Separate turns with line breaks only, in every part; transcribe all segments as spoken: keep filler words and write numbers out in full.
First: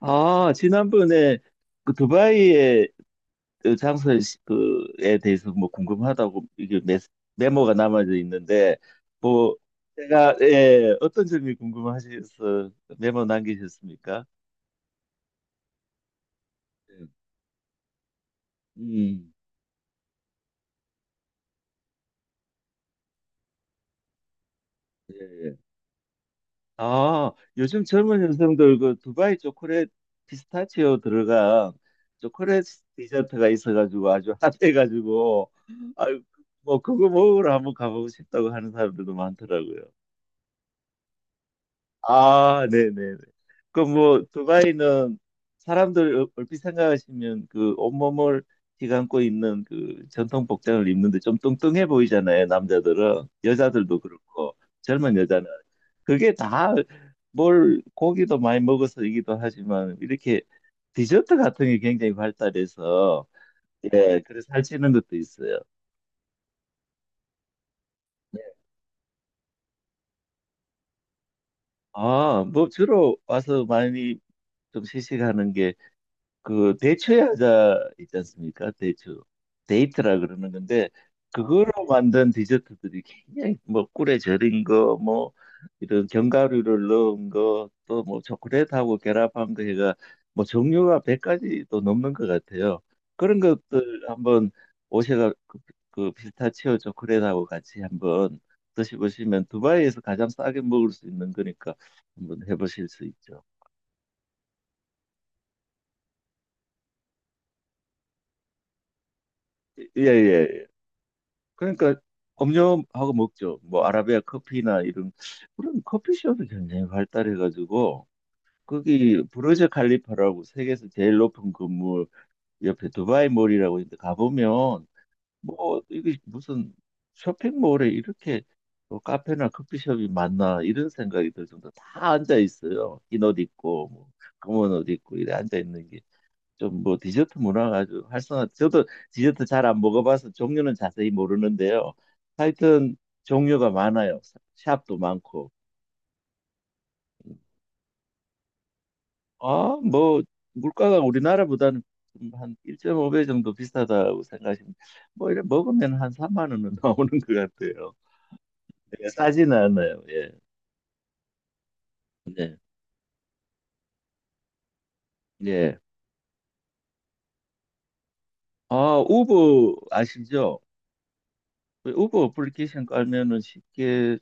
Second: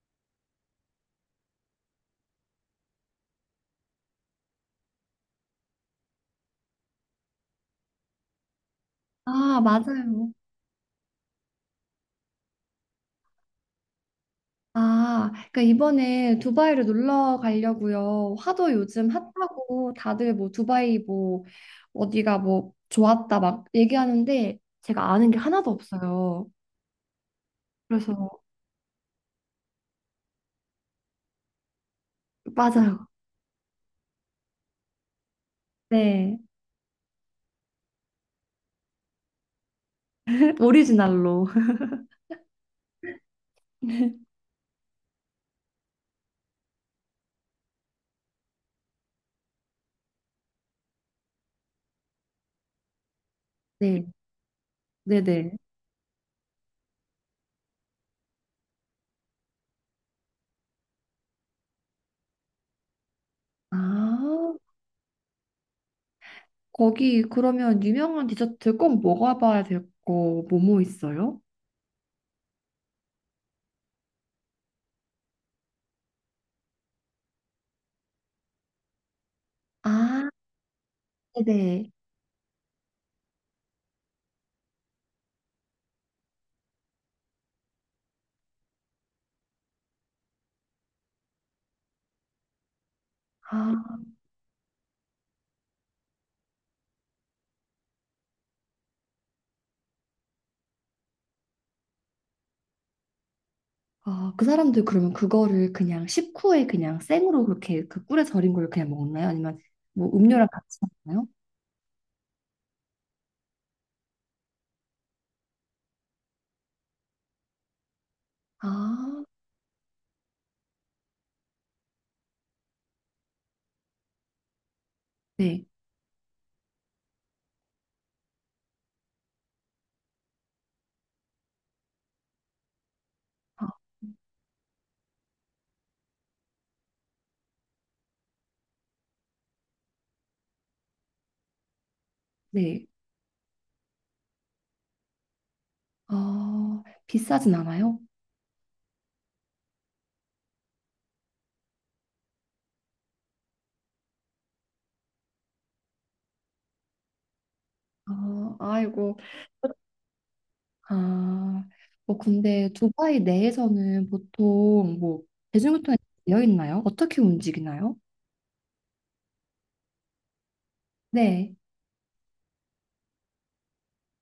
아, 지난번에 그 두바이의 그 장소 시- 그에 대해서 뭐 궁금하다고 이게 메, 메모가 남아져 있는데 뭐
아, 맞아요.
제가 예, 어떤 점이 궁금하셔서 메모 남기셨습니까?
아, 그러니까 이번에 두바이를
예.
놀러 가려고요. 화도 요즘
음.
핫하고 다들 뭐 두바이 뭐 어디가 뭐 좋았다 막 얘기하는데 제가
예.
아는 게
예.
하나도 없어요.
아, 요즘 젊은
그래서
여성들 그 두바이 초콜릿 피스타치오 들어간 초콜릿
맞아요.
디저트가 있어가지고 아주 핫해가지고 아유
네.
뭐 그거 먹으러 한번 가보고 싶다고 하는 사람들도 많더라고요.
오리지널로.
아, 네네네. 그럼 뭐, 두바이는 사람들 얼- 얼핏 생각하시면 그 온몸을 휘감고 있는 그 전통 복장을 입는데 좀 뚱뚱해 보이잖아요, 남자들은. 여자들도
네.
그렇고, 젊은 여자는.
네네.
그게 다 뭘 고기도 많이 먹어서이기도 하지만 이렇게 디저트 같은 게 굉장히 발달해서 예, 그래서
아,
살찌는 것도 있어요.
거기 그러면 유명한
네.
디저트 꼭 먹어봐야 될 거 뭐뭐 있어요?
아, 뭐 주로 와서 많이 좀 시식하는 그 대추야자 있지 않습니까? 대추 데이트라
아,
그러는 건데 그걸로
네네.
만든 디저트들이 굉장히 뭐 꿀에 절인 거 뭐 이런 견과류를 넣은 거 또 뭐 초콜릿하고 결합한 거 해가 뭐 종류가 백 가지도 넘는 것 같아요. 그런 것들 한번 오셔가 그, 그 피스타치오 초콜릿하고 같이 한번 드셔보시면 두바이에서 가장 싸게 먹을 수 있는 거니까 한번 해보실 수 있죠.
아, 그 사람들 그러면 그거를 그냥 식후에 그냥 생으로 그렇게 그 꿀에 절인 걸 그냥 먹나요? 아니면 뭐 음료랑
예예
같이 먹나요?
그러니까 음료하고 먹죠. 뭐 아라비아 커피나 이런 그런 커피숍이 굉장히 발달해가지고 거기
아,
부르즈 칼리파라고 세계에서 제일 높은 건물 옆에 두바이 몰이라고 있는데 가보면
네.
뭐 이게 무슨 쇼핑몰에 이렇게 뭐 카페나 커피숍이 많나 이런 생각이 들 정도 다 앉아 있어요. 흰옷
아,
입고 뭐 검은 옷 입고 이래 앉아 있는 좀 뭐 디저트 문화가 아주 활성화. 저도 디저트 잘 안 먹어봐서 종류는 자세히 모르는데요.
네.
하여튼 종류가 많아요. 샵도 많고.
아, 비싸진 않아요?
아, 뭐 물가가 우리나라보다는 좀한 일 점 오 배 정도 비싸다고 생각하시면 뭐 이래 먹으면 한삼만 원은 나오는 것 같아요.
아,
네,
아이고.
싸지는 않아요. 예.
아, 뭐
네.
근데 두바이 내에서는 보통 뭐
예.
대중교통이 되어 있나요? 어떻게 움직이나요?
아, 우버 아시죠?
네.
그 우버 어플리케이션 깔면은 쉽게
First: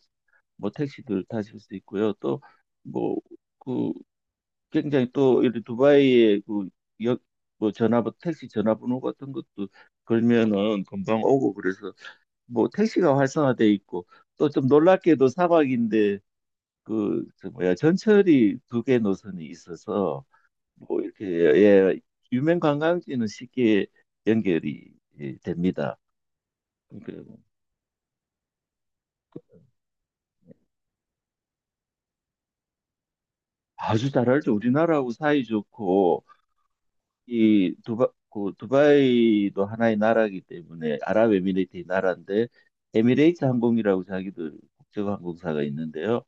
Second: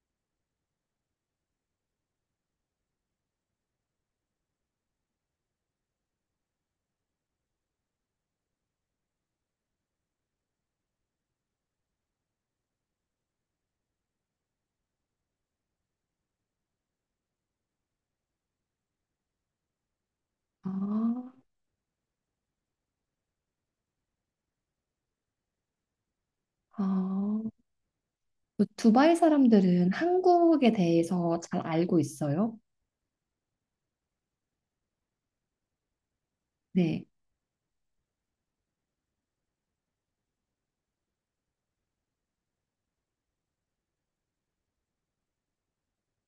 뭐 택시들 타실 수 있고요. 또뭐그 굉장히 또 이런 두바이의 그 역, 뭐 전화번 택시 전화번호 같은 것도 걸면은 금방 오고 그래서 뭐 택시가 활성화돼 있고 또 좀 놀랍게도 사막인데 그 저 뭐야 전철이 두 개 노선이 있어서
아,
뭐 이렇게 예 유명 관광지는 쉽게 연결이 예, 됩니다. 그러니까
아. 그 두바이 사람들은 한국에 대해서 잘 알고 있어요?
아주 잘알죠. 우리나라하고 사이 좋고
네.
이 두바 그 두바이도 하나의 나라이기 때문에 아랍에미레이트의 나라인데 에미레이트 항공이라고 자기들 국적 항공사가 있는데요.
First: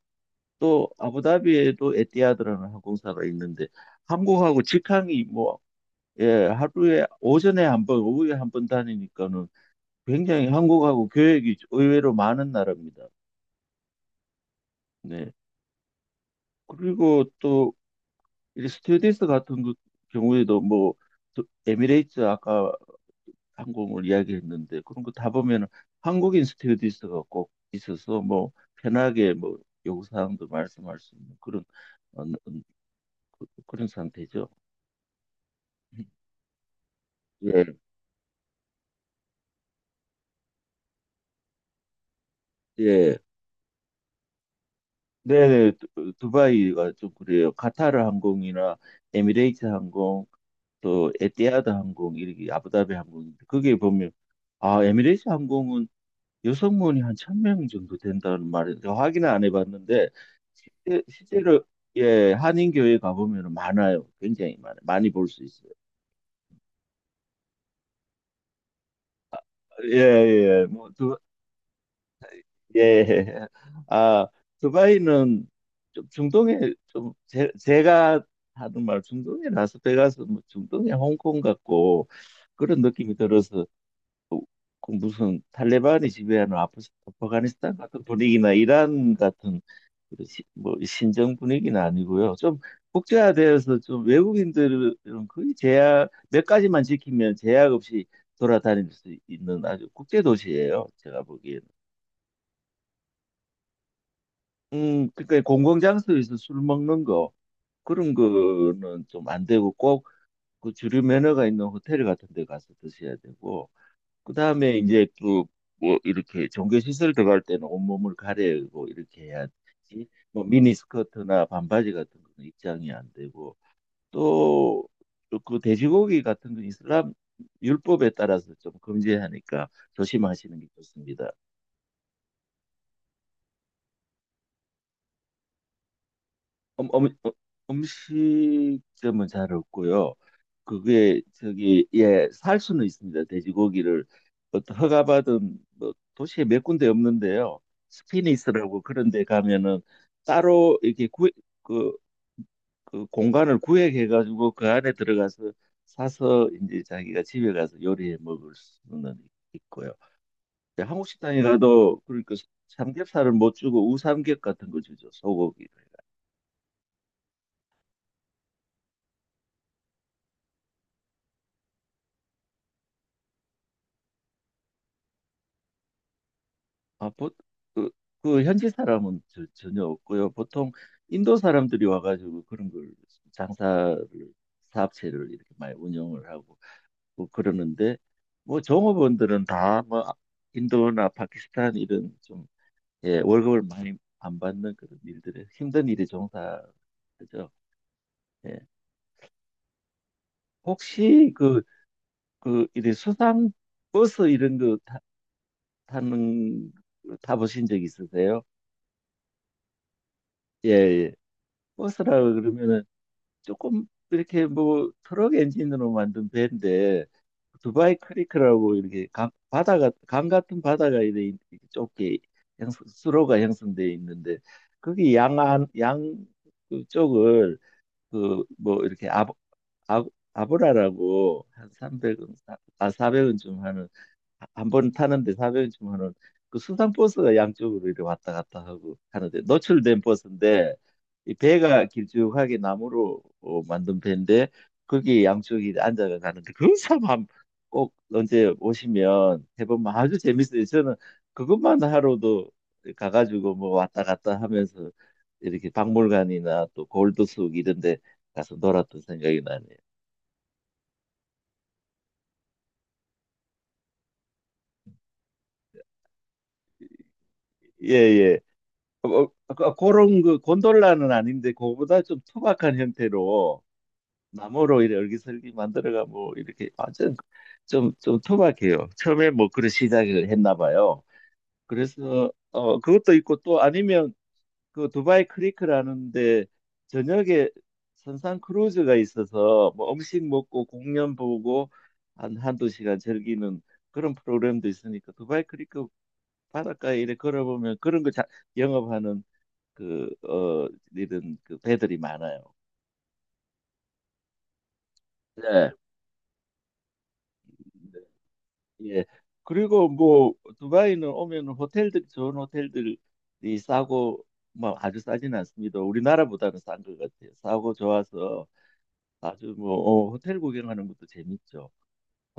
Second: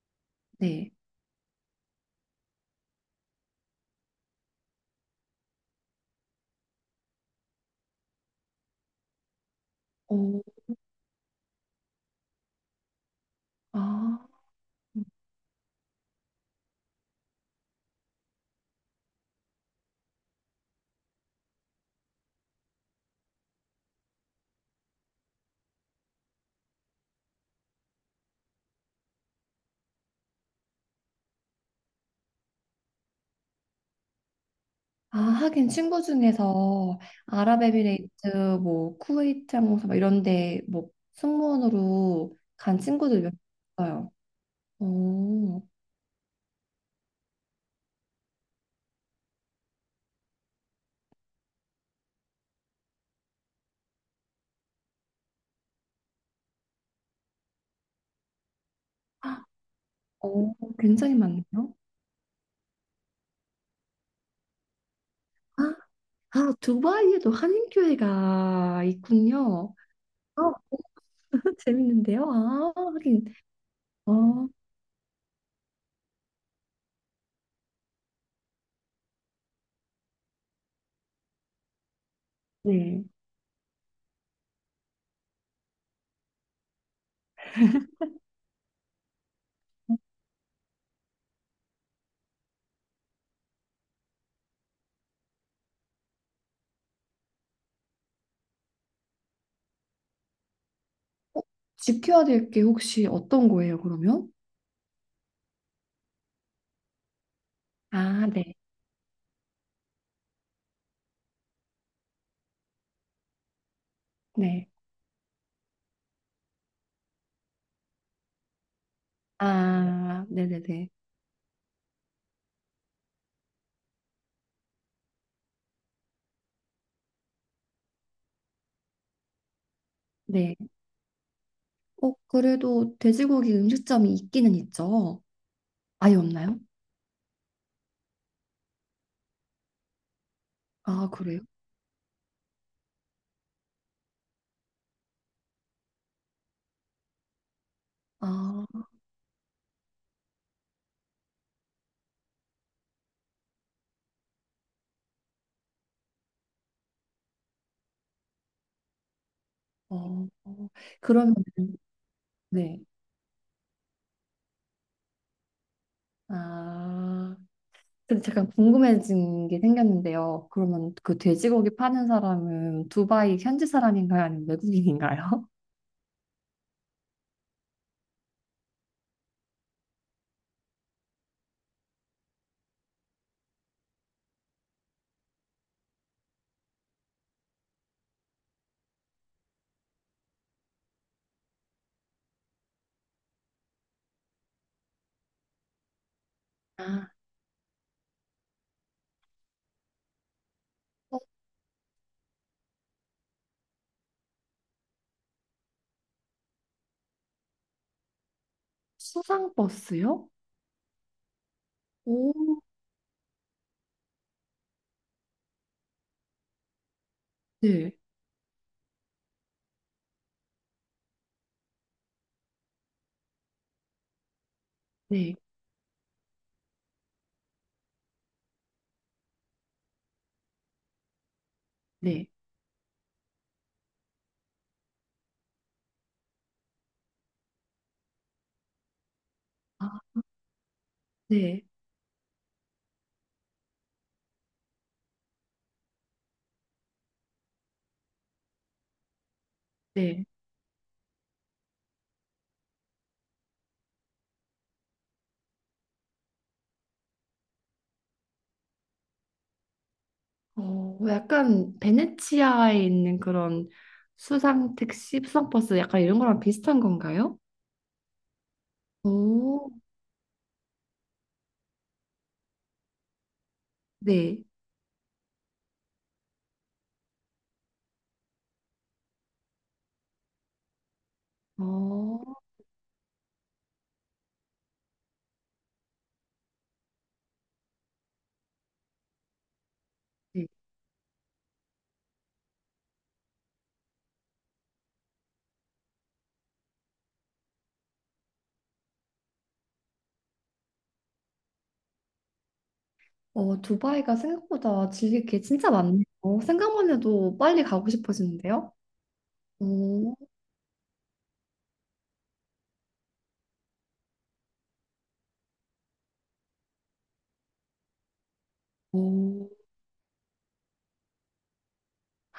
또
네.
아부다비에도 에티하드라는 항공사가 있는데 한국하고 직항이 뭐 예, 하루에 오전에 한 번, 오후에 한 번 다니니까는
오,
굉장히 한국하고 교역이 의외로 많은 나라입니다.
아.
네. 그리고 또 이 스튜어디스 같은 그 경우에도 뭐 저- 에미레이트 아까 항공을 이야기했는데 그런 거 다 보면은 한국인 스튜어디스가 꼭 있어서 뭐 편하게 뭐 요구사항도 말씀할 수 있는 그런 어, 어, 그- 그런 상태죠.
아, 하긴 친구 중에서
예,
아랍에미레이트, 뭐 쿠웨이트 항공사 막 이런 데뭐 승무원으로 간
예.
친구들 몇 있어요. 오,
네네, 두- 두바이가 좀 그래요. 카타르 항공이나 에미레이트 항공, 또 에티하드 항공, 이렇게 아부다비 항공인데, 그게 보면, 아, 에미레이트 항공은 여성원이 한 천명 정도 된다는 말인데 확인은 안 해봤는데
오,
실제,
굉장히
실제로
많네요.
예 한인교회 가보면 많아요. 굉장히 많아요. 많이 볼 수
아,
있어요.
아, 두바이에도 한인교회가 있군요. 어,
예예
재밌는데요. 아, 하긴.
뭐두예아
어,
두바이는 좀 중동에 좀 제, 제가 하는 말 중동에 라스베가스 뭐 중동에 홍콩 같고 그런
네.
느낌이 들어서 그 무슨 탈레반이 지배하는 아프- 아프가니스탄 같은 분위기나 이란 같은 그리고 시- 뭐 신정 분위기는 아니고요. 좀 국제화되어서 좀 외국인들은 거의 제약 몇 가지만 지키면 제약 없이 돌아다닐 수 있는 아주 국제 도시예요. 제가
어,
보기에는.
지켜야 될 게 혹시 어떤 거예요, 그러면?
음, 그러니까 공공장소에서 술 먹는 거 그런
아, 네.
거는 좀 안 되고 꼭 그 주류 매너가 있는 호텔 같은 데 가서 드셔야 되고
네.
그다음에 이제 또 뭐 이렇게 종교 시설 들어갈 때는 온몸을 가리고 이렇게 해야지
아,
뭐
네네네.
미니스커트나 반바지 같은 거는 입장이 안 되고 또 그 돼지고기 같은 건 이슬람 율법에 따라서 좀 금지하니까
네.
조심하시는 게 좋습니다.
어, 그래도 돼지고기 음식점이 있기는 있죠. 아예 없나요?
음, 음, 음, 음식점은 잘 없고요.
아,
그게
그래요?
저기 예, 살 수는 있습니다. 돼지고기를 어떤 허가받은 뭐 도시에 몇 군데 없는데요.
아,
스피니스라고 그런 데 가면은 따로 이렇게 구, 그, 그 공간을 구획해 가지고 그 안에 들어가서 사서 이제 자기가 집에 가서 요리해 먹을 수는 있고요.
어, 어.
근데 한국
그러면,
식당에 가도 그러니까
네.
삼겹살을 못 주고 우삼겹 같은 거 주죠. 소고기를.
아, 근데 잠깐 궁금해진 게 생겼는데요. 그러면 그 돼지고기 파는 사람은 두바이 현지 사람인가요? 아니면 외국인인가요?
아, 보, 그, 그 현지 사람은 저- 전혀 없고요. 보통 인도 사람들이 와가지고 그런 걸 장사를 사업체를 이렇게 많이 운영을 하고 뭐 그러는데 뭐 종업원들은 다 뭐 인도나 파키스탄 이런 좀 예, 월급을 많이 안 받는 그런 일들에 힘든 일에
아,
종사하죠. 예.
어,
혹시 그, 그 이제 수상 버스 이런 거 타, 타는 거 타보신 적 있으세요?
수상 버스요?
예, 예. 버스라
오,
그러면은 조금 이렇게 뭐 트럭 엔진으로 만든 배인데
네,
두바이 크리크라고 이렇게 강, 바다가 강 같은 바다가 이렇게 좁게 형성, 수로가 형성되어 있는데 거기
네,
양안 양 쪽을 그 뭐 이렇게 아, 아, 아브라라고 한
네.
삼백 원 아 사백 원쯤 하는 한 번 타는데 사 공 0주하 은그 수상버스가 양쪽으로 이렇게 왔다 갔다 하고 하는데 노출된
아,
버스인데 이
네,
배가 길쭉하게 나무로 어, 만든 배인데 거기 양쪽이 앉아가 가는데 그런 사람 한- 꼭 언제 오시면 해보면 아주
네.
재밌어요. 저는 그것만 하러도 가가지고 뭐 왔다 갔다 하면서 이렇게 박물관이나 또 골드숙 이런 데 가서 놀았던 생각이 나네요.
어, 약간 베네치아에 있는 그런 수상 택시, 수상 버스 약간 이런 거랑 비슷한 건가요?
예예.
오,
그- 그런 그 곤돌라는 아닌데 그거보다 좀 투박한 형태로
네.
나무로 이렇게 얼기설기 만들어가 뭐 이렇게 완전 좀좀 투박해요. 처음에 뭐 그런 시작을 했나 봐요.
어,
그래서 어 그것도 있고 또 아니면 그 두바이 크리크라는데 저녁에 선상 크루즈가 있어서 뭐 음식
네.
먹고 공연 보고 한 한두 시간 즐기는 그런 프로그램도 있으니까 두바이 크리크 바닷가에 이렇게 걸어보면 그런 거 자, 영업하는 그, 어, 이런 그 배들이 많아요.
어, 두바이가 생각보다 즐길 게
네.
진짜 많네요. 어, 생각만 해도 빨리 가고 싶어지는데요?
예. 그리고
오,
뭐 두바이는 오면 호텔들이 좋은 호텔들이 싸고 뭐 아주 싸진 않습니다. 우리나라보다는 싼 것 같아요. 싸고 좋아서
오.
아주 뭐 어, 호텔 구경하는 것도 재밌죠.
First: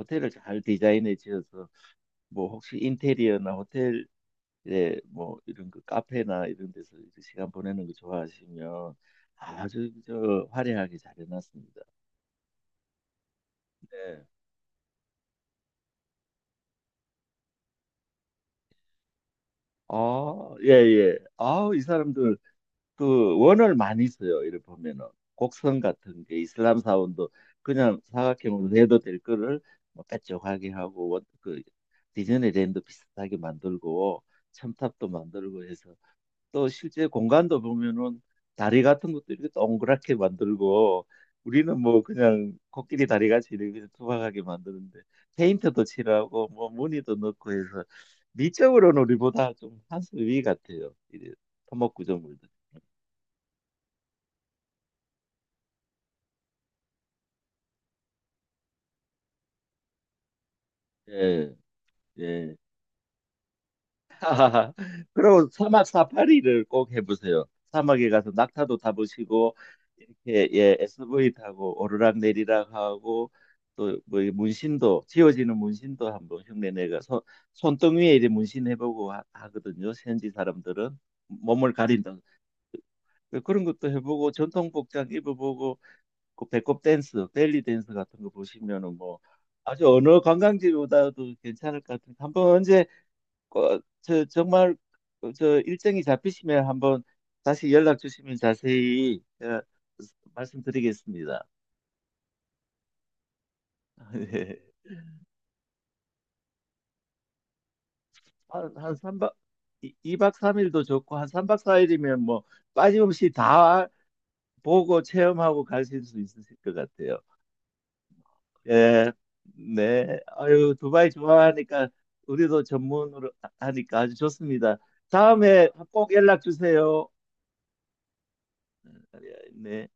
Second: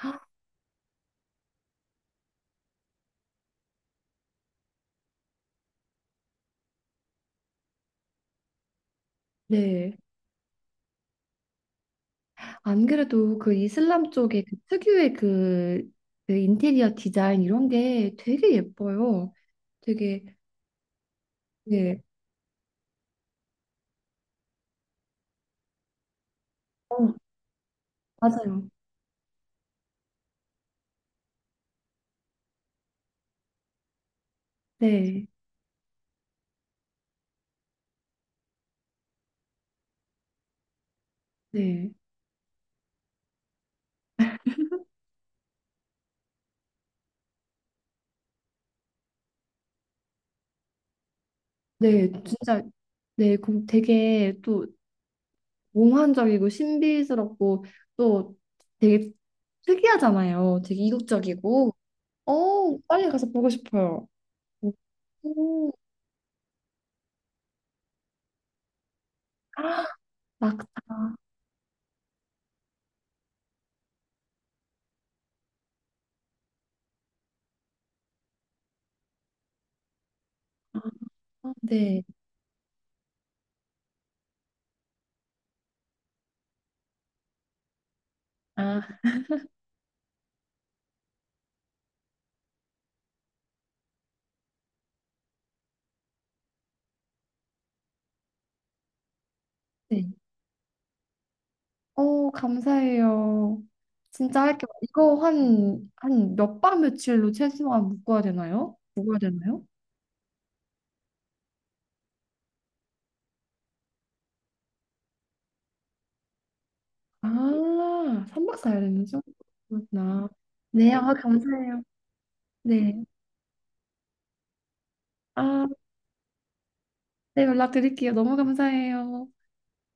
헉,
잘 디자인해 지어서 뭐 혹시 인테리어나 호텔에 뭐 이런 그 카페나 이런 데서 이제 시간 보내는 거 좋아하시면 아주
네.
저 화려하게 잘 해놨습니다.
안 그래도 그 이슬람
네.
쪽에 그 특유의 그, 그 인테리어 디자인 이런 게 되게 예뻐요. 되게,
아, 예, 예. 아우, 이
네.
사람들 그 원을 많이 써요. 이를 보면은 곡선 같은 게 이슬람
어,
사원도 그냥
맞아요.
사각형으로 내도 될 거를 뭐 빼쪽하게 하고 원- 그 디즈니랜드 비슷하게 만들고 첨탑도
네.
만들고 해서 또 실제 공간도 보면은 다리 같은 것도 이렇게 동그랗게 만들고 우리는
네.
뭐 그냥 코끼리 다리 같이 이렇게 투박하게 만드는데 페인트도 칠하고 뭐 무늬도 넣고 해서 미적으로는 우리보다 좀 한 수 위 같아요. 이 토목
네,
구조물들.
진짜. 네, 그 되게 또 몽환적이고 신비스럽고 또 되게 특이하잖아요. 되게
예,
이국적이고.
예.
어, 빨리 가서 보고 싶어요.
하하하. 그리고
오,
사막 사파리를 꼭 해보세요. 사막에 가서 낙타도 타보시고
아,
이렇게
막타.
예 에스유브이 타고 오르락 내리락 하고 또 뭐 문신도 지워지는 문신도 한번 흉내 내가 손 손등 위에 이렇게 문신 해보고 하, 하거든요. 현지 사람들은
아,
몸을
네.
가린다. 그런 것도 해보고 전통 복장 입어보고 그 배꼽 댄스, 벨리 댄스 같은 거
아,
보시면은 뭐 아주 어느 관광지보다도 괜찮을 것 같은데 한번 언제 어, 저 정말 어, 저 일정이 잡히시면 한번 다시 연락 주시면 자세히 어,
네.
말씀드리겠습니다.
어, 감사해요. 진짜
예.
할게요. 이거 한, 한 몇 밤 며칠로 최소한 묶어야
한,
되나요? 묶어야 되나요?
한삼박이박삼일도 좋고 한삼박사일이면뭐 빠짐없이 다 보고 체험하고 가실 수 있으실 것 같아요.
아, 삼 박
예.
사 일이면서?
네.
그렇구나.
아유,
네,
두바이
아, 감사해요.
좋아하니까 우리도
네.
전문으로 하니까 아주 좋습니다.
아.
다음에 꼭 연락 주세요.
네, 연락드릴게요. 너무 감사해요.
예, 네.